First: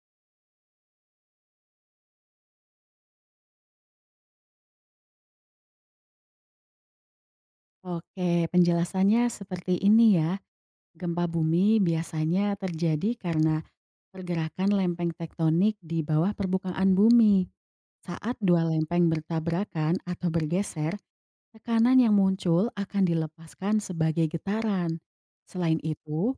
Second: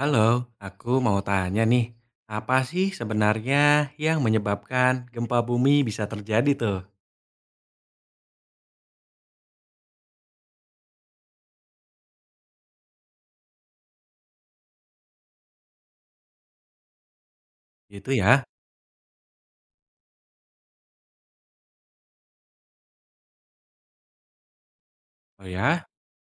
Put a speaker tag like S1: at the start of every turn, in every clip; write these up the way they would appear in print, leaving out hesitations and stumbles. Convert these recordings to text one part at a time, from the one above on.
S1: Halo, aku mau tanya nih, apa sih sebenarnya yang menyebabkan gempa bumi bisa terjadi tuh?
S2: Oke, penjelasannya seperti ini ya. Gempa bumi biasanya terjadi karena pergerakan lempeng tektonik di bawah permukaan bumi.
S1: Gitu
S2: Saat
S1: ya?
S2: dua lempeng bertabrakan atau bergeser, tekanan yang muncul akan dilepaskan sebagai getaran.
S1: Oh
S2: Selain
S1: ya?
S2: itu,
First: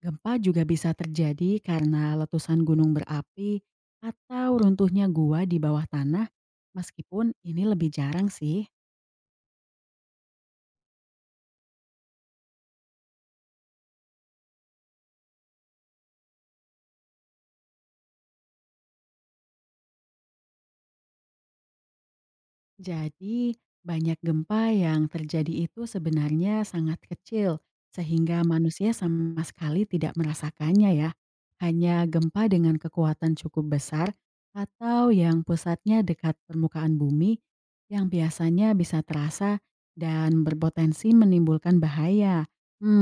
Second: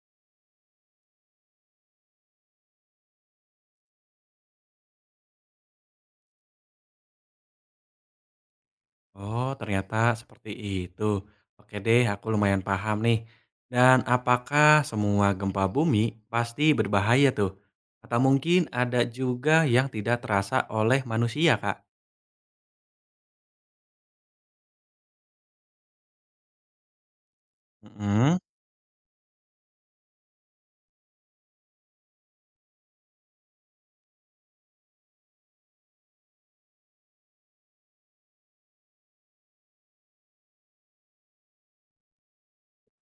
S2: gempa juga bisa terjadi karena letusan gunung berapi atau runtuhnya gua di bawah tanah, meskipun ini lebih jarang sih.
S1: Oh, ternyata seperti itu. Oke deh, aku lumayan paham nih. Dan apakah semua gempa bumi pasti berbahaya tuh? Atau mungkin ada juga yang tidak terasa oleh manusia, Kak?
S2: Jadi, banyak gempa yang terjadi itu sebenarnya sangat kecil,
S1: Mm-mm,
S2: sehingga manusia sama sekali tidak merasakannya ya. Hanya gempa dengan kekuatan cukup besar atau yang pusatnya dekat permukaan bumi yang biasanya bisa terasa dan berpotensi menimbulkan bahaya.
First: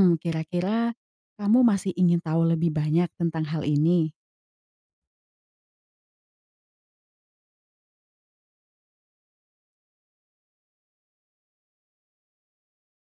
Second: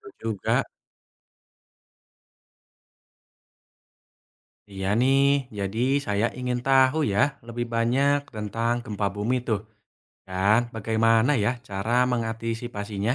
S1: betul juga.
S2: Kira-kira kamu masih ingin tahu lebih banyak tentang hal ini?
S1: Iya nih, jadi saya ingin tahu ya lebih banyak tentang gempa bumi tuh. Dan bagaimana ya cara mengantisipasinya?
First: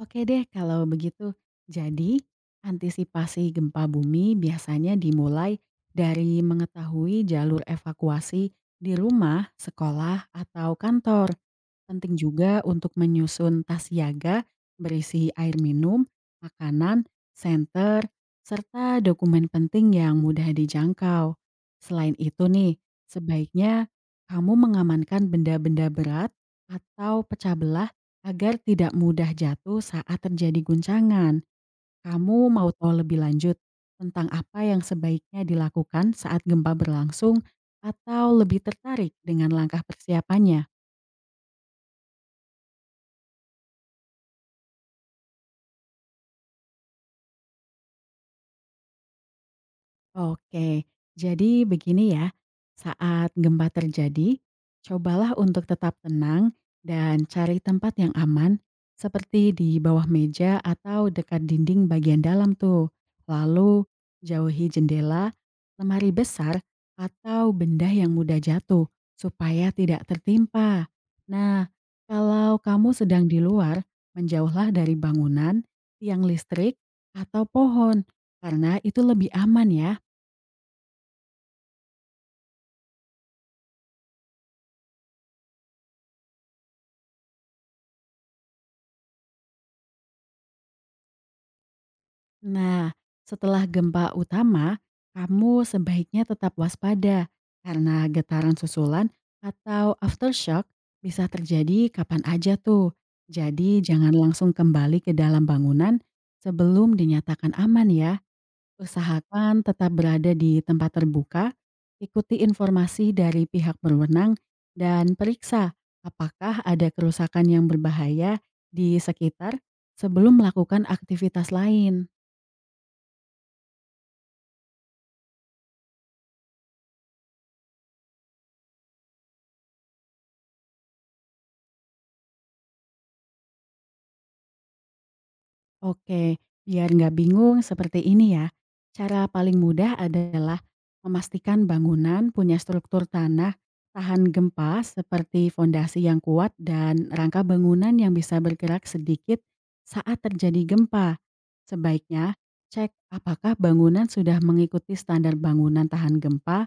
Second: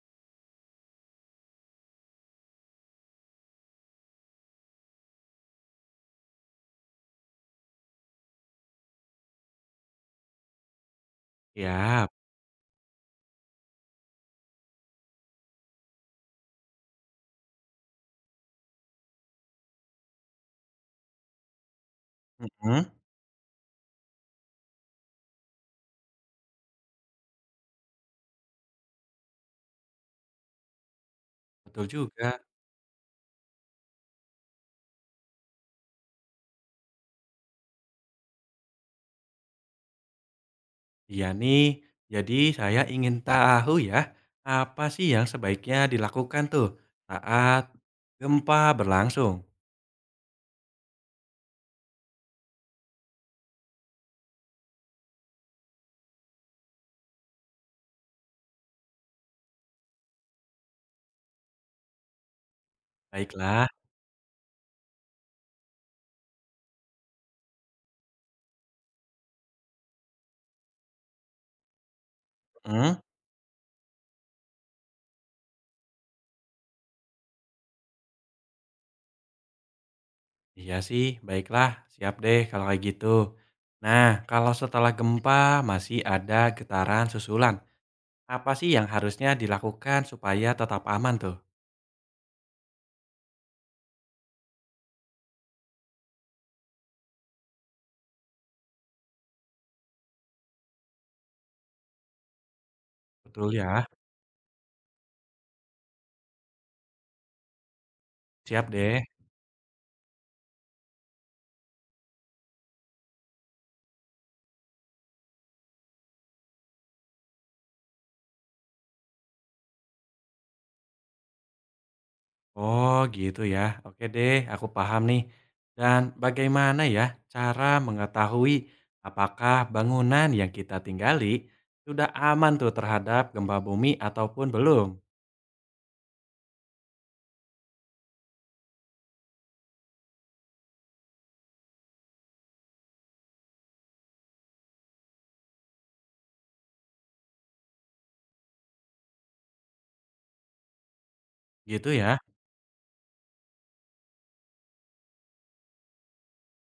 S2: Oke deh kalau begitu. Jadi, antisipasi gempa bumi biasanya dimulai dari mengetahui jalur evakuasi di rumah, sekolah, atau kantor.
S1: Ya,
S2: Penting juga untuk menyusun tas siaga berisi air minum, makanan, senter, serta dokumen penting yang mudah dijangkau. Selain itu nih,
S1: mhm,
S2: sebaiknya kamu mengamankan benda-benda berat atau pecah belah agar tidak mudah jatuh saat terjadi guncangan.
S1: betul juga.
S2: Kamu mau tahu lebih lanjut tentang apa yang sebaiknya dilakukan saat gempa berlangsung atau lebih tertarik dengan langkah persiapannya?
S1: Iya nih, jadi saya ingin tahu ya, apa sih yang sebaiknya dilakukan tuh saat gempa berlangsung?
S2: Oke, jadi begini ya, saat gempa terjadi, cobalah untuk tetap tenang dan cari tempat yang aman, seperti di bawah meja atau dekat dinding bagian dalam tuh.
S1: Baiklah,
S2: Lalu, jauhi jendela, lemari besar, atau benda yang mudah jatuh, supaya tidak tertimpa. Nah, kalau kamu
S1: mhm,
S2: sedang di luar, menjauhlah dari bangunan, tiang listrik, atau pohon, karena itu lebih aman ya.
S1: iya sih, baiklah, siap deh kalau kayak gitu. Nah, kalau setelah gempa masih ada getaran susulan, apa sih yang harusnya dilakukan supaya tetap aman tuh?
S2: Nah, setelah gempa utama, kamu sebaiknya tetap waspada karena getaran susulan atau aftershock bisa terjadi kapan aja tuh.
S1: Betul
S2: Jadi
S1: ya,
S2: jangan langsung kembali ke dalam bangunan sebelum dinyatakan aman ya.
S1: siap deh.
S2: Usahakan tetap berada di tempat terbuka, ikuti informasi dari pihak berwenang, dan periksa apakah ada kerusakan yang berbahaya di sekitar sebelum melakukan aktivitas lain.
S1: Oh gitu ya, oke deh aku paham nih. Dan bagaimana ya cara mengetahui apakah bangunan yang kita tinggali sudah aman tuh terhadap gempa bumi ataupun belum?
S2: Oke, biar nggak bingung seperti ini ya. Cara paling mudah adalah memastikan bangunan punya struktur tanah tahan gempa seperti fondasi yang kuat dan rangka bangunan yang bisa bergerak sedikit saat terjadi gempa.
S1: Gitu ya?
S2: Sebaiknya cek apakah bangunan sudah mengikuti standar bangunan tahan gempa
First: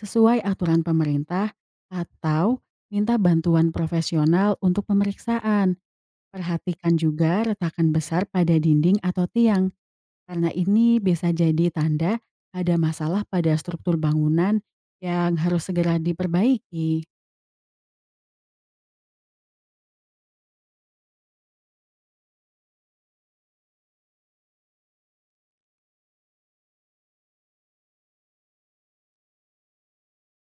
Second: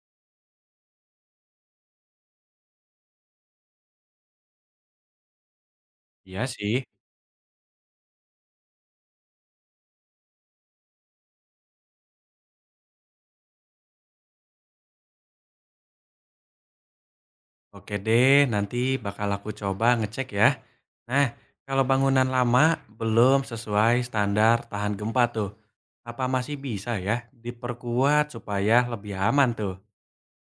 S2: sesuai aturan pemerintah atau minta bantuan profesional untuk pemeriksaan.
S1: Iya sih.
S2: Perhatikan juga retakan besar pada dinding atau tiang, karena ini bisa jadi tanda ada masalah pada struktur bangunan yang harus segera diperbaiki.
S1: Oke deh, nanti bakal aku coba ngecek ya. Nah, kalau bangunan lama belum sesuai standar tahan gempa tuh, apa masih bisa ya diperkuat supaya lebih aman tuh?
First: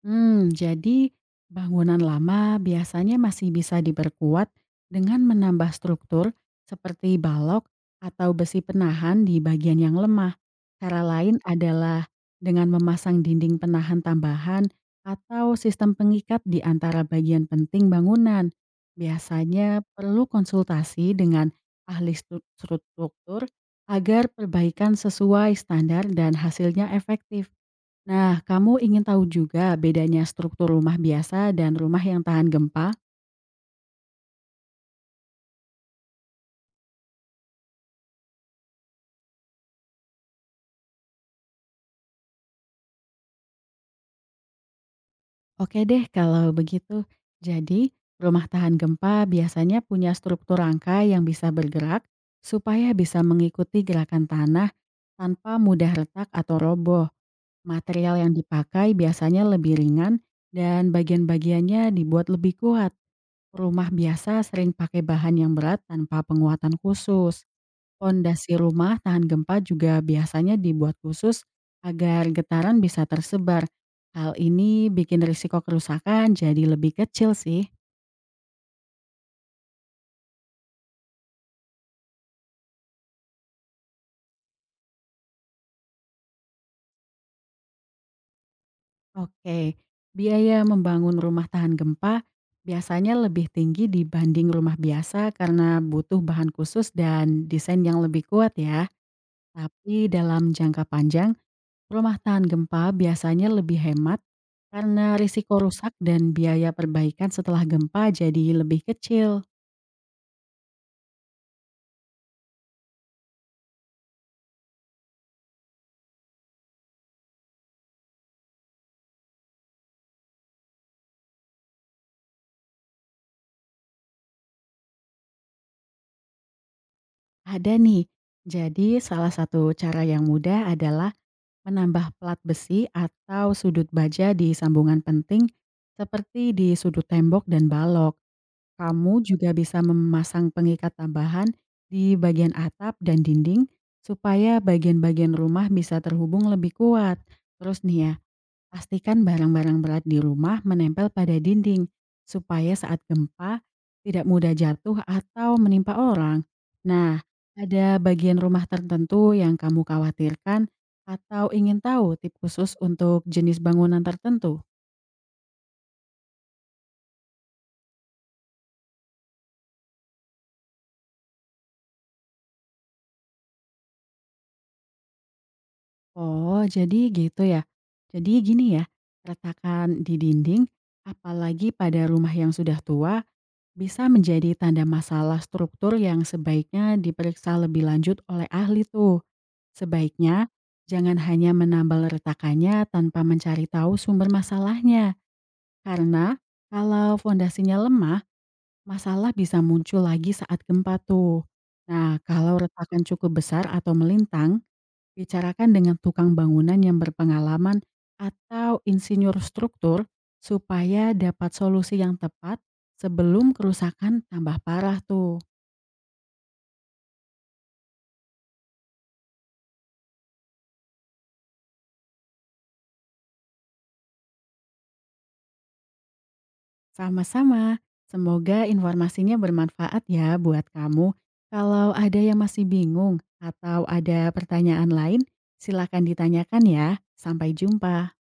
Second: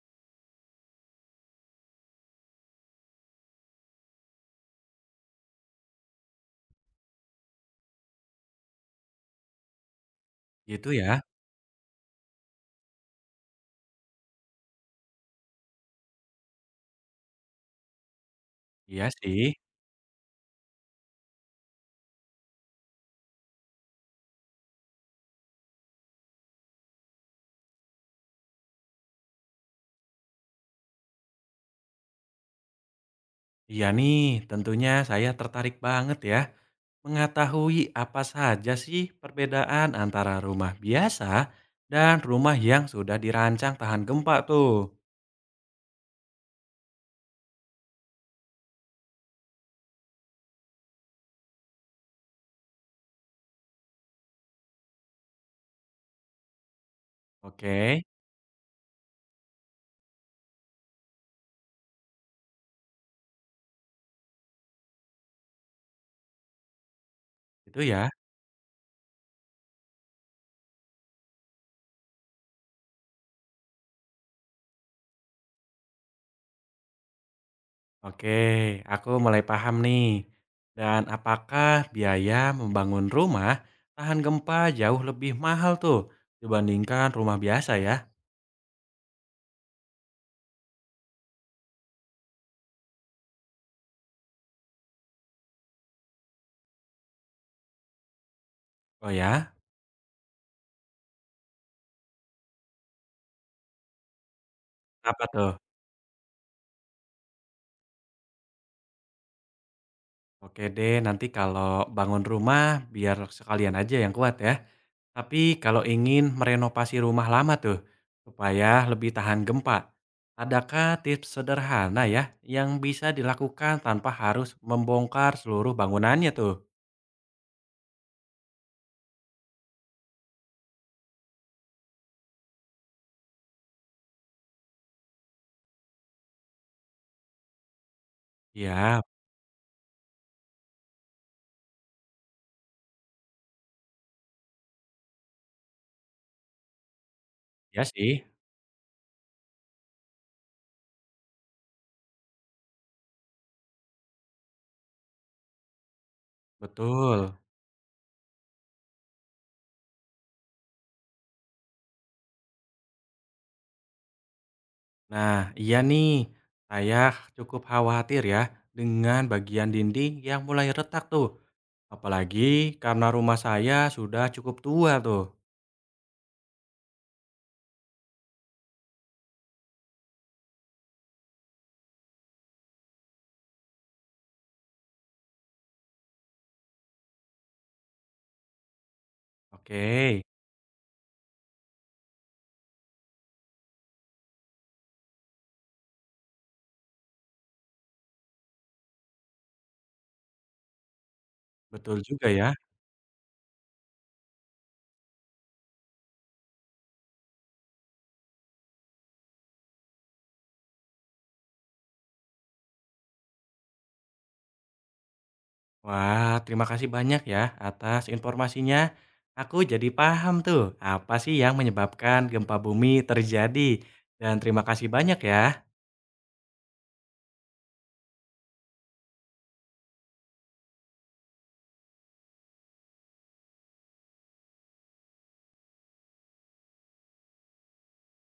S2: Jadi bangunan lama biasanya masih bisa diperkuat dengan menambah struktur seperti balok atau besi penahan di bagian yang lemah.
S1: Gitu
S2: Cara
S1: ya?
S2: lain adalah dengan memasang dinding penahan tambahan atau sistem pengikat di antara bagian penting bangunan.
S1: Iya sih.
S2: Biasanya perlu konsultasi dengan ahli stru- struktur agar perbaikan sesuai standar dan hasilnya efektif. Nah, kamu ingin tahu juga bedanya struktur rumah biasa dan rumah yang tahan gempa?
S1: Iya nih, tentunya saya tertarik banget ya mengetahui apa saja sih perbedaan antara rumah biasa dan rumah yang sudah dirancang tahan gempa tuh.
S2: Oke deh kalau begitu. Jadi, rumah tahan gempa biasanya punya struktur rangka yang bisa bergerak supaya bisa mengikuti gerakan tanah tanpa mudah retak atau roboh.
S1: Oke,
S2: Material yang dipakai biasanya lebih ringan dan bagian-bagiannya dibuat lebih kuat. Rumah biasa sering pakai bahan yang berat tanpa penguatan khusus.
S1: itu ya.
S2: Pondasi rumah tahan gempa juga biasanya dibuat khusus agar getaran bisa tersebar. Hal ini bikin risiko kerusakan jadi lebih kecil sih.
S1: Oke, aku mulai paham nih. Dan apakah biaya membangun rumah tahan gempa jauh lebih mahal tuh dibandingkan rumah biasa ya?
S2: Oke, biaya membangun rumah tahan gempa biasanya lebih tinggi dibanding rumah biasa karena butuh bahan khusus dan desain yang lebih kuat ya.
S1: Oh ya,
S2: Tapi dalam jangka panjang, rumah tahan gempa biasanya lebih hemat karena
S1: apa tuh?
S2: risiko rusak dan biaya perbaikan setelah gempa jadi lebih kecil.
S1: Oke deh, nanti kalau bangun rumah biar sekalian aja yang kuat ya. Tapi kalau ingin merenovasi rumah lama tuh, supaya lebih tahan gempa, adakah tips sederhana ya yang bisa dilakukan tanpa harus membongkar seluruh bangunannya tuh?
S2: Ada nih. Jadi salah satu cara yang mudah adalah menambah plat besi atau sudut baja di sambungan penting seperti di sudut tembok dan balok.
S1: Iya,
S2: Kamu juga bisa memasang pengikat tambahan di bagian atap dan dinding supaya bagian-bagian rumah bisa terhubung lebih kuat. Terus
S1: ya
S2: nih ya,
S1: sih,
S2: pastikan barang-barang berat di rumah menempel pada dinding, supaya saat gempa tidak mudah jatuh atau menimpa orang. Nah,
S1: betul.
S2: ada bagian rumah tertentu yang kamu khawatirkan atau ingin tahu tip khusus untuk jenis bangunan tertentu?
S1: Nah, iya nih, saya cukup khawatir ya dengan bagian dinding yang mulai retak tuh. Apalagi karena rumah saya sudah cukup tua tuh.
S2: Oh, jadi gitu ya. Jadi gini ya, retakan di dinding, apalagi pada rumah yang sudah tua bisa menjadi tanda masalah struktur yang sebaiknya diperiksa lebih lanjut oleh ahli tuh.
S1: Oke,
S2: Sebaiknya jangan hanya menambal retakannya tanpa mencari tahu sumber masalahnya. Karena kalau fondasinya lemah, masalah bisa muncul lagi saat gempa tuh.
S1: betul
S2: Nah,
S1: juga ya.
S2: kalau retakan cukup besar atau melintang, bicarakan dengan tukang bangunan yang berpengalaman atau insinyur struktur supaya dapat solusi yang tepat sebelum kerusakan tambah parah tuh.
S1: Wah, terima kasih banyak ya atas informasinya. Aku jadi paham tuh apa sih yang menyebabkan gempa bumi terjadi. Dan terima kasih banyak ya.
S2: Sama-sama, semoga informasinya bermanfaat ya buat kamu. Kalau ada yang masih bingung atau ada pertanyaan lain, silakan ditanyakan ya. Sampai jumpa.